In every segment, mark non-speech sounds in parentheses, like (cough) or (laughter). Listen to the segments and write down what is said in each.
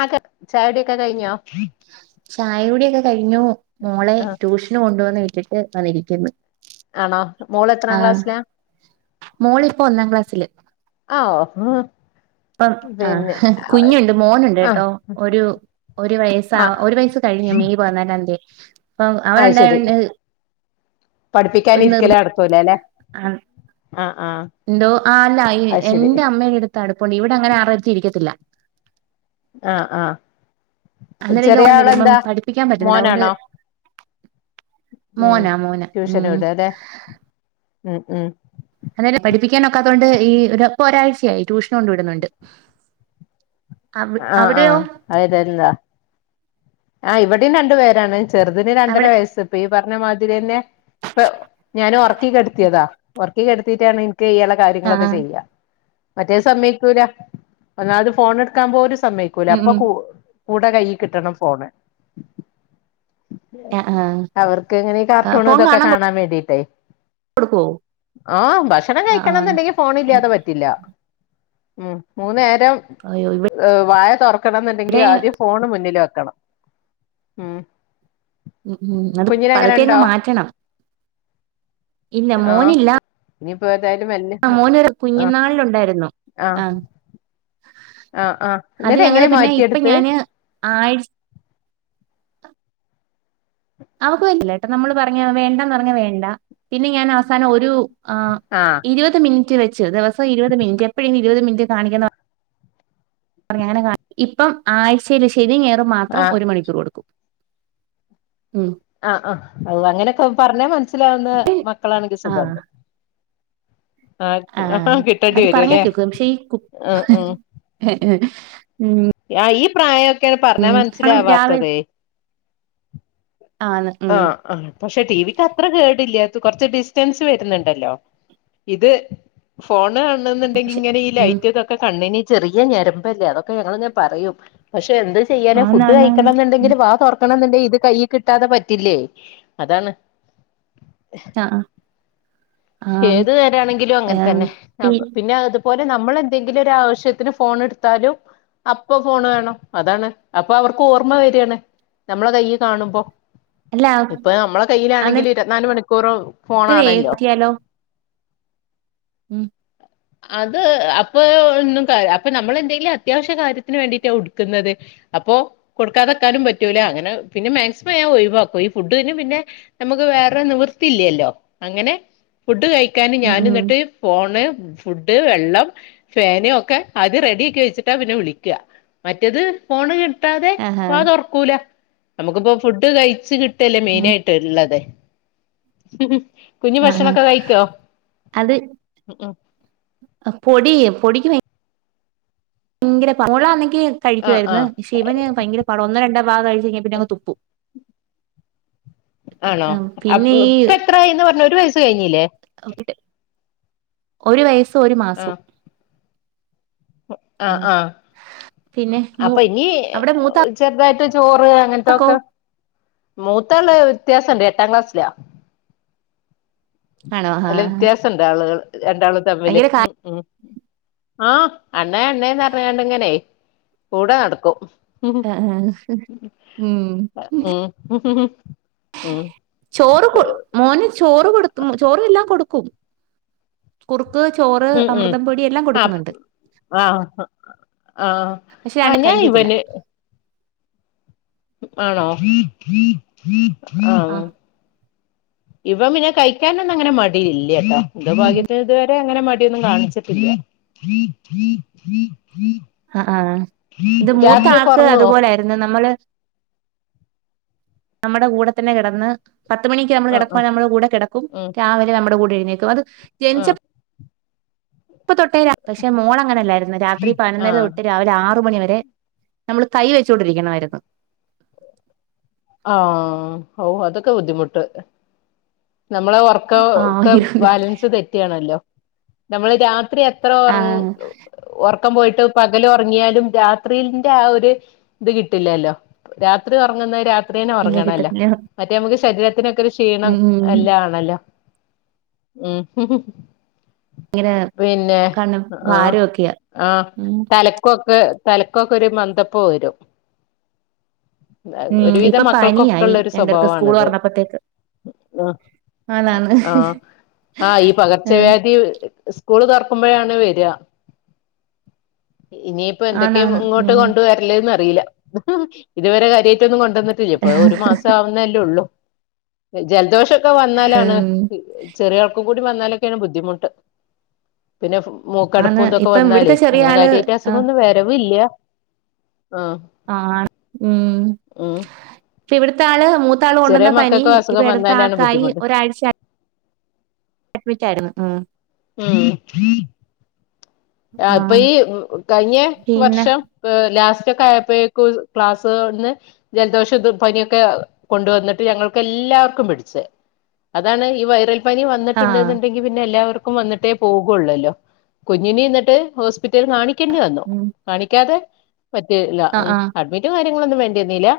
ആതെ ചടിയൊക്കെ കഴിഞ്ഞോ ചായ കുടിയൊക്കെ കഴിഞ്ഞു മോളെ ആ ട്യൂഷന് കൊണ്ടുവന്ന് വിട്ടിട്ട് വന്നിരിക്കുന്നു ആണോ മോള് എത്രാം ആഹ ക്ലാസ്സിലാ മോള് ഇപ്പൊ ഒന്നാം ക്ലാസ്സില് ആഹ ഉ ഇപ്പം ആഹ കുഞ്ഞുണ്ട് മോനുണ്ട് ആ കേട്ടോ ഒരു ഒരു വയസ ആ ഒരു വയസ്സ് കഴിഞ്ഞു മെയ് പോന്നാലതിയ ആഹ അത് ശരി അവനുണ്ടാകൊണ്ട് ഒരു നിർ നടക്കൂനല്ലെ ആഹ എന്തോ ആഹ അല്ല ഈ അത് ശരി എന്റെ അമ്മയുടെ അടുത്ത് അടുപ്പണ്ട് ഇവിടെ അങ്ങനെ ആരുടെ എടുത് ഇരിക്കത്തില്ല ആഹ ആഹ അന്നേരം ചെറിയ ലോകം വരുമ്പം ആളെന്താ പഠിപ്പിക്കാൻ പറ്റുന്നില്ല അതുകൊണ്ട് മോനാണോ ഉം മോനാ മോനാ ട്യൂഷന് ഉം വിടുവല്ലേ അതെ മ് മ് അതേല്ലെ പഠിപ്പിക്കാൻ ഒക്കാത്തതൊണ്ട് ഈപ്പ ഒരാഴ്ചയായി ട്യൂഷൻ കൊണ്ട് വിടുന്നുണ്ട് അവി ആഹ അവിടെയോ ആഹ് അയിതന്താ ആഹ ഇവിടെയും രുണ്ട് പേരാണ് ചെറുതിന് രണ്ടര അവിടെ വയസ്സ് ഇപ്പൊ ഈ പറഞ്ഞ മാതിരി തന്നെ ഇപ്പ ഞാൻ ഒർക്കി കെടുത്തിയതാ ഒർക്കി കെടത്തിട്ടാണ് ഇൻക്ക് ഈ എള ആ കാര്യങ്ങളൊക്കെ ചെയ്യ മറ്റേ സമ്മയ്ക്കൂല ഒന്നാമത് ഫോൺ എടുക്കാൻ പോലും സമ്മയ്ക്ക ക്കൂല ഉം അപ്പൊ ഉം കൂ കൂടെ കൈ കിട്ടണം ഫോണ് ആ ആ അവർക്ക് ഇങ്ങനെ കാർട്ടൂൺ ഇതൊക്കെ കാണാൻ വേണ്ടിട്ടേ കൊടുക്കുവോ ആഹ് ഭക്ഷണം ആഹ് കഴിക്കണംന്ന്ണ്ടങ്കി ഫോണില്ലാതെ പറ്റില്ല ഉം മൂന്നേരം അയ്യോ വായ തൊറക്കണം എന്നുണ്ടെങ്കി ഇവിടെ ആദ്യം ഫോണ് മുന്നിൽ വെക്കണം ഉം ഉം ഉം അത് കുഞ്ഞിന് അങ്ങനെ പതുക്കെ അങ്ങ് ഉണ്ടോ മാറ്റണം ഇല്ല മോനില്ല ഇനി പേതായാലും മെല്ലെ ആ മോനൊരു കുഞ്ഞുനാളിലുണ്ടായിരുന്നു ആഹ് ആഹ് ആഹ് അത് എന്നിട്ട് ഞങ്ങള് എങ്ങനെ പിന്നെ ഇപ്പ മാറ്റിയെടുത്ത് ഞാന് ആഴ് അവക്ക വല്ല ട്ടോ നമ്മള് പറഞ്ഞ വേണ്ടന്ന് പറഞ്ഞ വേണ്ട പിന്നെ ഞാൻ അവസാനം ഒരു ആ ആഹ് ഇരുപത് മിനിറ്റ് വെച്ച് ദിവസം ഇരുപത് മിനിറ്റ് എപ്പഴും ഇരുപത് മിനിറ്റ് കാണിക്ക പറഞ്ഞ അങ്ങനെ കാ ഇപ്പം ആഴ്ചയില് ശനി ഞായറും മാത്രം ആഹ് ഒരു മണിക്കൂർ കൊടുക്കും ഉം ആഹ് ആഹ് അങ്ങനെക്കെ പറഞ്ഞാ മനസ്സിലാവുന്ന മക്കളാണെങ്കി ആഹ് സുഖാട്ടൊ ആഹ് കിട്ടേണ്ടി അത് വരും പറഞ്ഞാ അല്ലേ കേക്കും പക്ഷേ ഈ ആഹ് ഉം ആഹ് ഈ പ്രായൊക്കേണ് പർഞ്ഞ കാരണം രാവിലെ മനസ്സിലാവാത്തത് ആണ് ഉം ആഹ് ആഹ് പക്ഷെ ടി വിക്ക് അത്ര കേടില്ല ഇത് കുറച്ച് ഡിസ്റ്റൻസ് വരുന്നുണ്ടല്ലോ ഇത് ഫോൺ കാണ എന്നുണ്ടെങ്കിൽ പക്ഷെ ഇങ്ങനെ ഈ ഉം ലൈറ്റ്ക്ക ഒക്കെ കണ്ണ്ന് ചെറിയ ഞരമ്പല്ലേ അതൊക്കെ ഞങ്ങള് ങ്ങനെ പറയും പക്ഷെ എന്ത് ചെയ്യാന ഫുഡ് ആന്നാന്നാന്ന് ഉം കഴിക്കണംന്നുണ്ടെങ്കില് വാ തുറക്കണംന്നുണ്ടങ്കി ഇത് കയ് കിട്ടാതെ പ ത്തില്ലേ അതാണ് ആഹ് ആഹ് ഏത് നേരാണെങ്കിലും അങ്ങൻ ആഹ് തന്നെ പി പിന്നെത് പ്പോലെ നമ്മൾ എന്തെങ്കിലും ഒരു ആവശ്യത്തിന് ഫോൺ എട്ത്താലും- അപ്പൊ ഫോൺ വേണം അതാണ് അപ്പൊ അവർക്ക് ഓർമ്മ വര്യാണ് നമ്മളെ കൈയ്യി കാണുമ്പോ അല്ല ഇപ്പ നമ്മള കയ്യിലാണെങ്കിൽ ഇരുവന്നാല് മണിക്കൂറു ഇത് വേത്തിയാലോ ഉം അത് അപ്പൊ ഒന്നും അപ്പൊ നമ്മൾ എന്തെങ്കിലും അത്യാവശ്യ കാര്യത്തിന് വേണ്ടിട്ടാ ഉടുക്കുന്നത് അപ്പൊ കൊടുക്കാതക്കാനും പറ്റൂല അങ്ങനെ പിന്നെ മാക്സിമം ഞാൻ ഒഴിവാ ഈ ഫുഡ്ന് പിന്നെ നമുക്ക് വേറെ നിവൃത്തിയില്ലല്ലോ അങ്ങനെ ഫുഡ് കഴിക്കാന് ഉം ഞാൻ ഉം ന്നട്ട് ഫോണ് ഫുഡ് വെള്ളം ഫാന് ഒക്കെ ആദ്യ റെഡി ആക്കി വെച്ചിട്ടാ പിന്നെ വിളിക്കാ മറ്റത് ഫോണ് കിട്ടാതെ ആഹാ വാ തൊർക്കൂല നമുക്കിപ്പോ ഫുഡ് കഴിച്ച കിട്ട ട്ടല്ലേ ഉം മെയിനായിട്ട് ഇള്ളതെ കുഞ്ഞു ആഹ് ആഹ് ഭക്ഷണോക്കെ കഴിക്കോ അത് ഉം ഉം പൊടി പൊടിക്ക് ഭയങ്കര പള മോളാന്നെങ്കി ആഹ് കഴിക്കുവായിരുന്നു ആഹ് പഷെ ഇവന് ഭയങ്കര പട ഒന്നോ രണ്ടോ ഭാഗം കഴിച്ചഴിഞ്ഞാ പിന്ന അങ്ങ് തുപ്പു ആ പിന്നെ ഈ എന്ന് പറഞ്ഞ ഒരു വയസ് കഴിഞ്ഞില്ലേ ഒരു വയസ്സും ഒരു മാസും ആഹ് ആഹ് ആഹ് പിന്നെ മൂ അപ്പൊ ഇനി അവിടെ മൂത്താക്കോ ചെർതായിട്ട് ചോറ് അങ്ങൻത്തെക്കെ മൂത്താള് വ്യത്യാസണ്ട് എട്ടാം ക്ലാസ്സിലാ ആണോ നല്ല ആഹ് വ്യത്യാസണ്ട് ആളുകൾ രണ്ടാള് തമ്മില് ഭയങ്കര കാ ഉം ഉം ആഹ് അണ്ണേ അണ്ണേന്ന് പറഞ്ഞിങ്ങാണ്ടിങ്ങനെ കൂടെ നടക്കും ഉം ആഹ് ആഹ് ഉം ഉം ഉം ചോറ് കൊ മോന് ചോറ് കൊടുത്തും ചോറ് ല്ലാം കൊടുക്കും. കുറുക്ക് ചോറ് ഉം ഉം അമൃതം പൊടി എല്ലാം ആഹ് കൊടുക്കുന്നുണ്ട്. ആഹ് ആഹ്. പക്ഷെ ആണ് ആഹ് ഞാൻ കഴിക്കത്തില്ല. ഇവന് ആണോ ആഹ്. ആഹ്. ഇവൻ പിന്നെ കഴിക്കാനൊന്നും അങ്ങനെ മടിയില്ല്യാട്ടോ എന്തോ ഭാഗ്യത്തിന് ഇതുവരെ അങ്ങനെ മടിയൊന്നു കാണിച്ചട്ടില്ലാ. ആഹ് ആഹ് ഇത് മൂത്ത ആക്ക് ഉറങ്ങുവോ അതുപോലെ ആരുന്നു. നമ്മള് നമ്മടെ കൂടെ തന്നെ കിടന്ന് പത്തുമണിക്ക് നമ്മൾ ആഹ് ആഹ് കിടക്കുവാണെ നമ്മുടെ കൂടെ കിടക്കും ഉം രാവിലെ നമ്മുടെ കൂടെ എഴുന്നേക്കും അത് ജനിച്ച ആഹ് പ്പൊ തൊട്ടേ പക്ഷെ മോള് അങ്ങനെയല്ലായിരുന്നു രാത്രി പതിനൊര ആഹ് തൊട്ട് രാവിലെ ആറു മണി വരെ നമ്മള് കൈ വെച്ചുകൊണ്ടിരിക്കണമായിരുന്നു. ആഹ് ഓഹ് അതൊക്കെ ബുദ്ധിമുട്ട് നമ്മളെ ഓർ ക്കം ഒക്കെ ആഹ് ബാലൻസ് തെറ്റിയണല്ലോ നമ്മള് രാത്രി എത്ര ഉറ ആഹ് ഉറക്കം പോയിട്ട് പകൽ ഉറങ്ങിയാലും രാത്രിന്റെ ആഹ് ഒരു ഇത് കിട്ടില്ലല്ലോ രാത്രി ഉറങ്ങുന്നത് രാത് ത്രി തന്നെ ഇല്ല ഉറങ്ങണല്ലോ കിട്ടത്തില്ല മറ്റേ നമുക്ക് ശരീരത്തിനൊക്കെ ഒരു ക്ഷീണം ഉം എല്ലാ ആണല്ലോ ഉം. പിന്നെ കണ്ണ് ആഹ് ഭാരമൊക്കെയാ ആഹ് ഉം തലക്കൊക്കെ തലക്കൊക്കെ ഒരു മന്ദപ്പ് വരും. (unintelligible) ഉം ഇപ്പൊ മക്കൾക്കൊക്കെ പനിയായി ഉള്ള ഒരു രണ്ടു പേർക്കും സ്കൂൾ സ്വഭാവമാണിത് തുറന്നപ്പത്തേക്ക് ആഹ് ആന്ന് ആന്ന്. ആഹ് ആഹ് ഈ പകർച്ചവ്യാധിയും സ്കൂള് തുറക്കുമ്പോഴാണ് വര്യാ ഇനി ഇപ്പ എന്തൊക്കെയാ ആന്നാന്ന് ഇങ്ങോട്ട് ഉം കൊണ്ടുവരല്ലേന്ന് അറിയില്ല ഇതുവരെ കാര്യമായിട്ട ഒന്നു കൊണ്ട് വന്നില്ല ഇപ്പ ഒരു മാസം ആവുന്നല്ലേ ഉള്ളൂ ജലദോഷം ക്കെ വന്നാലാണ് ഉം ചെറിയ ആൾക്ക് കൂടി വന്നാലൊക്കെയാണ് ബുദ്ധിമുട്ട് പിന്നെ ആണ് മൂക്കടപ്പും ഇതൊക്കെ ഇപ്പം വന്നാലേ ഇവിടുത്തെ ചെറിയ അങ്ങനെ ആള് കാര്യമായിട്ട് ആഹ് അസുഖഒന്നും വരവില്ല. ആഹ്. ആ ഹ് ആണ് ഉം. ഉം. ഇപ്പം ഇവിടത്തെ ആള് മൂത്താള് ചെറിയ കൊണ്ടുവന്ന പനി മക്കൾക്കും ഇപ്പ അസുഖം അടുത്ത വന്നാലാണ് ആൾക്കായി ബുദ്ധിമുട്ട് ഒരാഴ്ച അഡ്മിറ്റായിരുന്നു ഉം. ആഹ്. ആഹ് ഇപ്പൊ ഈ കഴിഞ്ഞ പിന്നെ വർഷം. ലാസ്റ്റ് ഒക്കെ ആയപ്പോക്കും ക്ലാസ് ഒന്ന്. ജലദോഷം പനിയൊക്കെ കൊണ്ടുവന്നിട്ട് ഞങ്ങൾക്ക് എല്ലാവർക്കും പിടിച്ച്. അതാണ് ഈ വൈറൽ പനി ആഹ് വന്നിട്ടുണ്ടന്നുണ്ടെങ്കി പിന്നെ എല്ലാവർക്കും വന്നിട്ടേ പോകുള്ളല്ലോ കുഞ്ഞി യെന്നിട്ട് ട്ട് ഹോസ്പിറ്റലിൽ കാണിക്കേണ്ടി വന്നു ഉം കാണാതെ പറ്റില്ല ആഹ് ആഹ് അഡ്മിറ്റ് റ്റ് കാര്യങ്ങളൊന്നും വേണ്ടിവന്നില്ല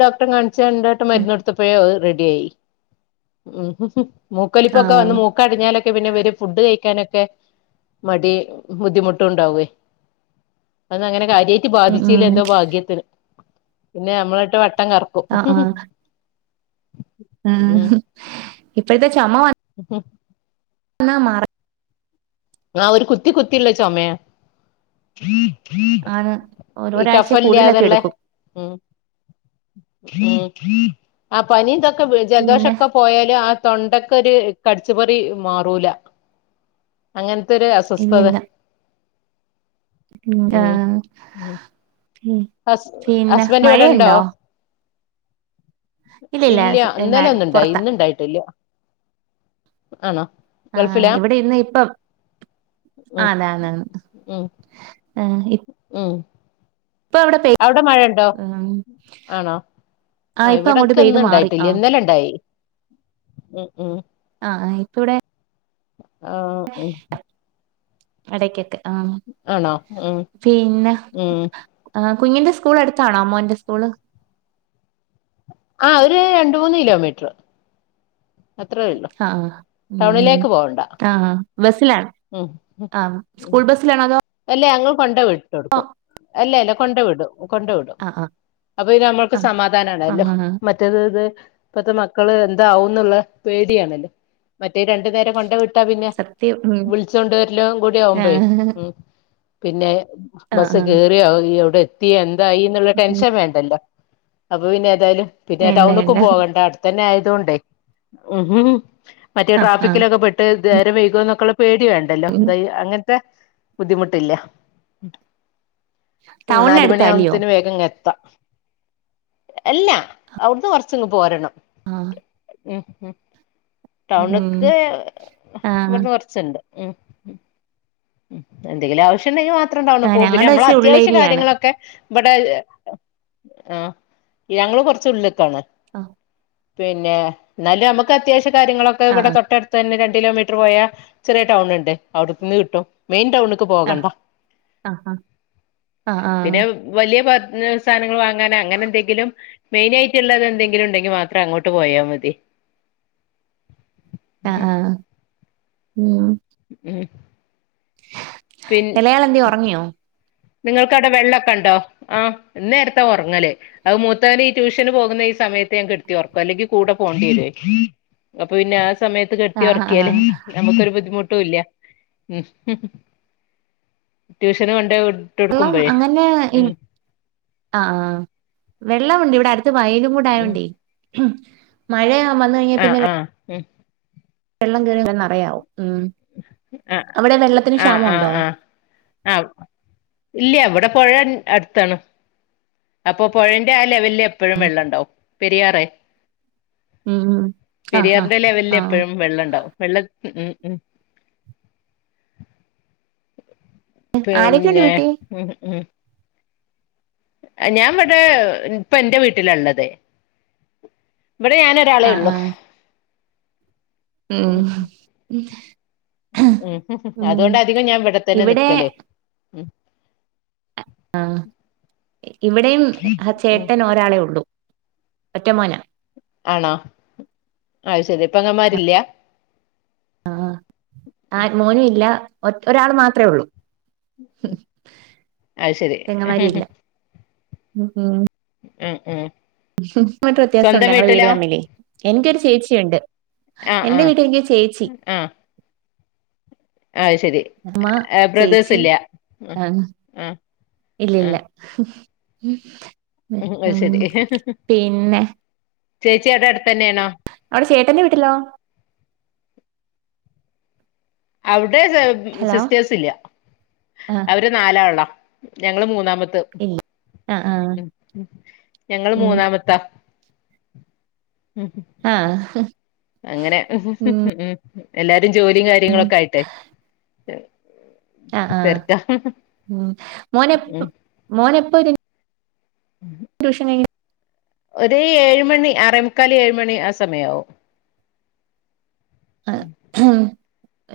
ഡോക്ടറെ കാണിച്ച രണ്ടു വട്ടം ഉം മരുന്ന് കൊടു ത്തപ്പേഴെ റെഡി ആയി ഉം മൂക്കലിപ്പൊക്കെ ആഹ് വന്ന് മൂ അടിഞ്ഞാലൊക്കെ പിന്നെ ഇവര് ഫുഡ് കഴിക്കാനൊക്കെ മടി ബുദ്ധിമുട്ട് ഉണ്ടാവേ അന്ന് അങ്ങനെ കാര്യമായിട്ട് ഉം ബാധിച്ചില്ല ഉം എന്തോ ഭാഗ്യത്തിന്. പിന്നെ നമ്മളെയിട്ട് വട്ടം കറക്കും. ആഹ് ആഹ് ഉം ഇപ്പഴത്തെ ചോമ വന്നാ ഉം. മാറ ആഹ് ഒരു കുത്തി കുത്തിയുള്ള ചുമയാ. ആണ് ഒരു- ഈ ഒരാഴ്ച കൂടുതലൊക്കെ കഫല്യായാതെളെള. എടുക്കും ഉം ഉം. ആ പനി ഇതൊക്കെപോയി പിന്നെ ജലദോഷൊക്കെ പോയാലും ആഹ് തൊണ്ടക്കൊരു കടിച്ചുപറി മാറൂല. അങ്ങനെത്തൊരു അസ്വസ്ഥത. എന്താ ഉം ഉം ഉം ഹസ് പിന്നെ മഴയുണ്ടോ ഇല്ലില്ല ഇല്ല്യാ സ്- ന- ഇന്നല ഒന്ന്ണ്ടായി പുറത്താ ഇന്ന്ണ്ടായിട്ടല്ല ആണോ ആഹ് ഗൾഫിലാ ഇവിടെ ഇന്ന് ഇപ്പം ഉം ആതന്നന്ന് ഉം ആഹ് ഇ ഉം അവിടെ മഴ ഉണ്ടോ ഉം ആണോ ആഹ് ഇപ്പൊ അങ്ങോട്ട് പെയ്ത് ഇവിടൊക്കെന്ന് മാറി ആഹ് ഇണ്ടായിട്ടില്ല ഇ ആഹ് ഇപ്പവ്ടെ ആ ഉം ഇടക്കൊക്കെ ആഹ് ആണോ ഉം പിന്നെ ഉം ആഹ് കുഞ്ഞിന്റെ സ്കൂൾ എടുത്താണോ മോന്റെ സ്കൂള് ആഹ് ഒരു രണ്ട് മൂന്ന് കിലോമീറ്റർ അത്രേ ഉള്ളൂ ആഹ് ഉം ടൗണിലേക്ക് പോവണ്ട ആഹ് ബസ്സിലാണ് ഉം ആഹ് ഉം സ്കൂൾ ബസ്സിലാണോ അതോ അല്ല ഞങ്ങൾ കൊണ്ടേ വിട്ട് കൊടുക്കും അല്ലല്ല കൊണ്ടേ വിടും കൊണ്ടെ വിടും ആഹ് ആഹ് അപ്പൊ ഇത് നമ്മൾക്ക് ആഹ് സമാധാനാണല്ലോ ആഹ് ആഹ് മ മറ്റത് ഇത് ഇപ്പത്തെ മക്കള് എന്താവന്നുള്ള പേടിയണല്ലേ മറ്റേ രണ്ടു നേരം കൊണ്ടെ വി ട്ട പിന്നെ സത്യം ഉം വിളിച്ച് കൊണ്ട് വരലും കൂടി ആവുമ്പഴ് ആഹ് ഉം പിന്നെ ആഹ് ബസ് ആഹ് കേറിയോ അയോ അവിടെ എത്തിയൊ എന്തായി എന്നുള്ള ടെൻഷൻ വേണ്ടല്ലോ അപ്പൊ പിന്നെഎതായാലും പിന്നെ വേണ്ട വേണ്ട ടൗണ്ക്കും പോകണ്ട തന്നെ ആയതൊണ്ടേ ഉം മറ്റേ ആഹ് ആഹ് ട്രാഫിക്കിലൊക്കെ പെട്ട് ദേരം വൈകോ എന്നൊക്കെള്ള പേടി വേണ്ടല്ലോ എന്തയി അങ്ങനത്തെ ബുദ്ധിമുട്ടില്ല ടൗണിനടുത്താല്ലയോ നാലുമണിയാവുമ്പത്തിന് വേഗം ഇങ്ങെത്താം അല്ല അവിടുന്ന് കുറച്ചിങ്ങ് പോരണം ആഹ് ഉം ഉം ഉം ടൗണ്ക്ക് ആഹ് ഇവട്ന്ന് കുറച്ചുണ്ട് ഉം ഉം എന്തെങ്കിലും ആവശ്യംണ്ടെങ്കിൽ മാത്രം ടൗണില് ആഹ് പോവും പിന്നെ ഞങ്ങളുടെ നമ്മള ഇച്ചിരി അത്യാവശ്യ ഉള്ളേരിയാണ് കാര്യങ്ങളൊക്കെ ഇബടെ ആഹ് ഞങ്ങള് കൊറച്ചുള്ള്ക്കാണ് ആഹ് പിന്നെ ഇന്നാലും നമുക്ക് അത്യാവശ്യ കാര്യങ്ങളൊക്കെ ഇവിടെ ആഹ് തൊട്ടടു തന്നെ രണ്ട് കിലോമീറ്റർ പോയാ ചെറിയ ടൗണണ്ട് അവിടുന്ന് കിട്ടും മെയിൻ ടൗണക്ക് ആഹ് പോകണ്ട ആഹ് ആഹ് പിന്നെ ആഹ് വലിയ പാ സാനങ്ങൾ വാങ്ങാന അങ്ങനെ എന്തെങ്കിലും മെയിൻ ആയിട്ടുള്ളത് എന്തെങ്കിലും ഉണ്ടെങ്കി മാത്രം അങ്ങോട്ട് പോയാ മതി അഹ് ഉം ആഹ് ഉം ഉം എളെ ആളെന്തിയേ ഉറങ്ങിയോ നിങ്ങൾക്കടെ വെള്ളൊക്കെ ഉണ്ടോ ആഹ് ഇന്നേരത്ത ഒറങ്ങല് അത് മൂത്തവന് ഈ ട്യൂഷന് പോകുന്ന ഈ സമയത്ത് ഞാൻ കെടുത്തി ഉറക്കും അല്ലെങ്കി കൂടെ പോണ്ടി വരൂ അപ്പൊ പിന്നെ ആഹ് സമയത്ത് കെടത്തി ആഹ് ആഹ് ഒറക്കിയാല് ആഹ് നമ്മുക്കരു ബുദ്ധിമുട്ടുംല്ല (unintelligible) ട്യൂഷന് പോണ്ട് ള്ളം അങ്ങന്നെഇൽ ആഹ് ആഹ് വെള്ളമുണ്ട് ഇവിടെ അടുത്ത് വയലും കൂടെ ഉം ആയോണ്ടേ ഉം മഴയാ ആഹ് ആഹ് ഉം വെള്ളം കേറി നറയാവോ ഉം അഹ് അവിടെ വെള്ളത്തിന് ക്ഷാമുണ്ടോ ആഹ് ഇല്ല ഇവിടെ പുഴ അടുത്താണ് അപ്പൊ പുഴന്റെ ആഹ് ലെവല്ല് എപ്പോഴും വെള്ളം ഉണ്ടാവും പെരിയാറെ ഉം ഉം ആഹ് ആഹ് പെരിയാറിന്റെ ലെവലിൽ ആഹ് എപ്പോഴും വെള്ളണ്ടാവും വെള്ളം ഉം ഉം ആരൊക്കെയുണ്ട് പിന്നെ വീട്ടിൽ (unintelligible) ഞാൻ ഇവിടെ ഇപ്പ എന്റെ വീട്ടിലാള്ളത് ഇവിടെ ഞാൻ ആഹ് ആളേള്ളു ആഹ് ഉം ഉം ഉം അതുകൊണ്ട് അധികം ഞാൻ ഇവിടെ തന്നെ നിക്കല് ആഹ് ഇവിടെയും അഹ് ഉം ചേട്ടൻ ഒരാളെ ഉള്ളൂ ഒറ്റമോന ആണോ ആത് ശരി പെങ്ങമാരില്ല ആഹ് ആഹ് മോൻ ഇല്ല ഒ ഒരാൾ മാത്രമേ ഉള്ളൂ അത് ശരി പെങ്ങമാരില്ല ഉം ഉം ഉം ഉം മീറ്റർ വ്യത്യാസുണ്ട് സ്വന്തം ഞങ്ങൾ വീട് വീട്ടിലോ തമ്മില് എനിക്കൊരു ചേച്ചിയുണ്ട് ആഹ് എന്റെ ആഹ് വീട്ടിലെങ്കിൽ ചേച്ചി ആഹ് ആഹ് ശരി അമ്മ ബ്രദേഴ്സ് ചേച്ചി ഇല്ല ആഹ് ആഹ് ആഹ് അത് ശരി അഹ് പിന്നെ ചേച്ചിയടെ അടുത്തന്നെയാണോ അവിടെ ചേട്ടന്റെ വീട്ടിലോ അവിടെ ഹലോ സിസ്റ്റേഴ്സ് ഇല്ല ആഹ് അവര് നാലാളാ ഞങ്ങള് മൂന്നാമത്തത് ഇല്ല ആഹ് ആഹ് ഉം ഞങ്ങൾ ഉം മൂന്നാമത്താ ഉം ആഹ് അങ്ങനെ എല്ലാരും ജോലിയും കാര്യങ്ങളൊക്കായിട്ടെ ആഹ് ആഹ് ഉം മോനെപ്പ ഉം മോനെപ്പരും (inaudible) ട്യൂഷൻ കഴിഞ്ഞ് ഒര് ഏഴ് മണി ആറമുക്കാല് ഏഴ് മണി ആഹ് സമയാവും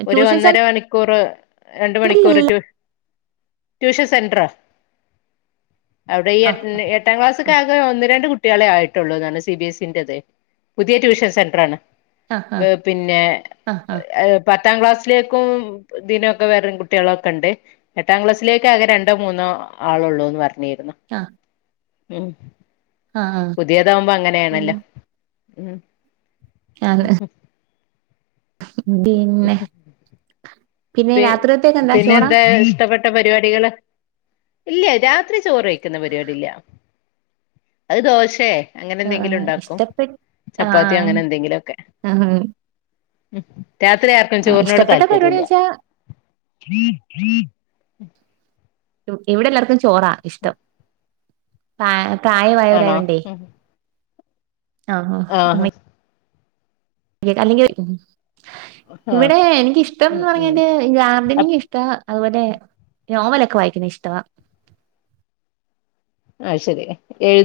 ഒരു ട്യൂഷൻ ഒന്നര സെൻ മണിക്കൂർ രണ്ട് മണിക്കൂർ റ്റു ട്യൂഷൻ സെന്ററാ അവിടെ ഈ എ ആഹ് എട്ടാം ക്ലാസ്സക്കാകെ ഒന്ന് രണ്ട് കുട്ടികളെ ആയിട്ടുള്ളൂന്നാണ് സി ബി എസ് ന്റേത് പുതിയ ട്യൂഷൻ സെന്ററാണ് ആഹ് ആഹ് പിന്നെ ആഹ് ആഹ് പത്താംക്ലാസ്സിലേക്കും ദിനൊക്കെ വേറെ കുട്ടികളൊക്കെ ഉണ്ട് എട്ടാക്ലാസ്സിലേക്ക് ആകെ രണ്ടോ മൂന്നോ ആളോള്ളൂ എന്ന് പറഞ്ഞിരുന്നു ആഹ് ഉം ആഹ് ആഹ് പുതിയതാകുമ്പോ ഉം അങ്ങനെയാണല്ലോ ഉം ബിന്നെ പി പിന്നെന്താ ഇഷ്ടപെട്ട ട്ട പരിപാടികള് ഇല്ല രാത്രി ചോറ് വെക്ക്ന്ന പരിപാടി ഇല്ല അത് ദോശയെ അങ്ങനെ എന്തെങ്കിലും ആഹ് ഉണ്ടാക്കും ഇഷ്ടപ്പെട്ട് ചപ്പാത്തിയോ ആഹ് അങ്ങനെ എന്തെങ്കിലോക്കെ ആഹ് ഉം രാത്രി ആർക്കും ആഹ് ചോറിനോട് ഇഷ്ടപ്പെട്ട പരിപാടി താല്പര്യല്ല വെച്ചാ ഇവിടെല്ലാർക്കും ചോറാ ഇഷ്ടം ആണോ പ്രായമായവരായോണ്ടേ അമ്മ ആഹ് അല്ലെങ്കിൽ ആഹ് ഇവിടെ എനിക്കിഷ്ടംന്ന് ഉം ഉം പറഞ്ഞാല് (unintelligible) ഇഷ്ട അതുപോലെ നോവലക്കെ വായിക്കണ ഇഷ്ട അഹ് ശരി എഴു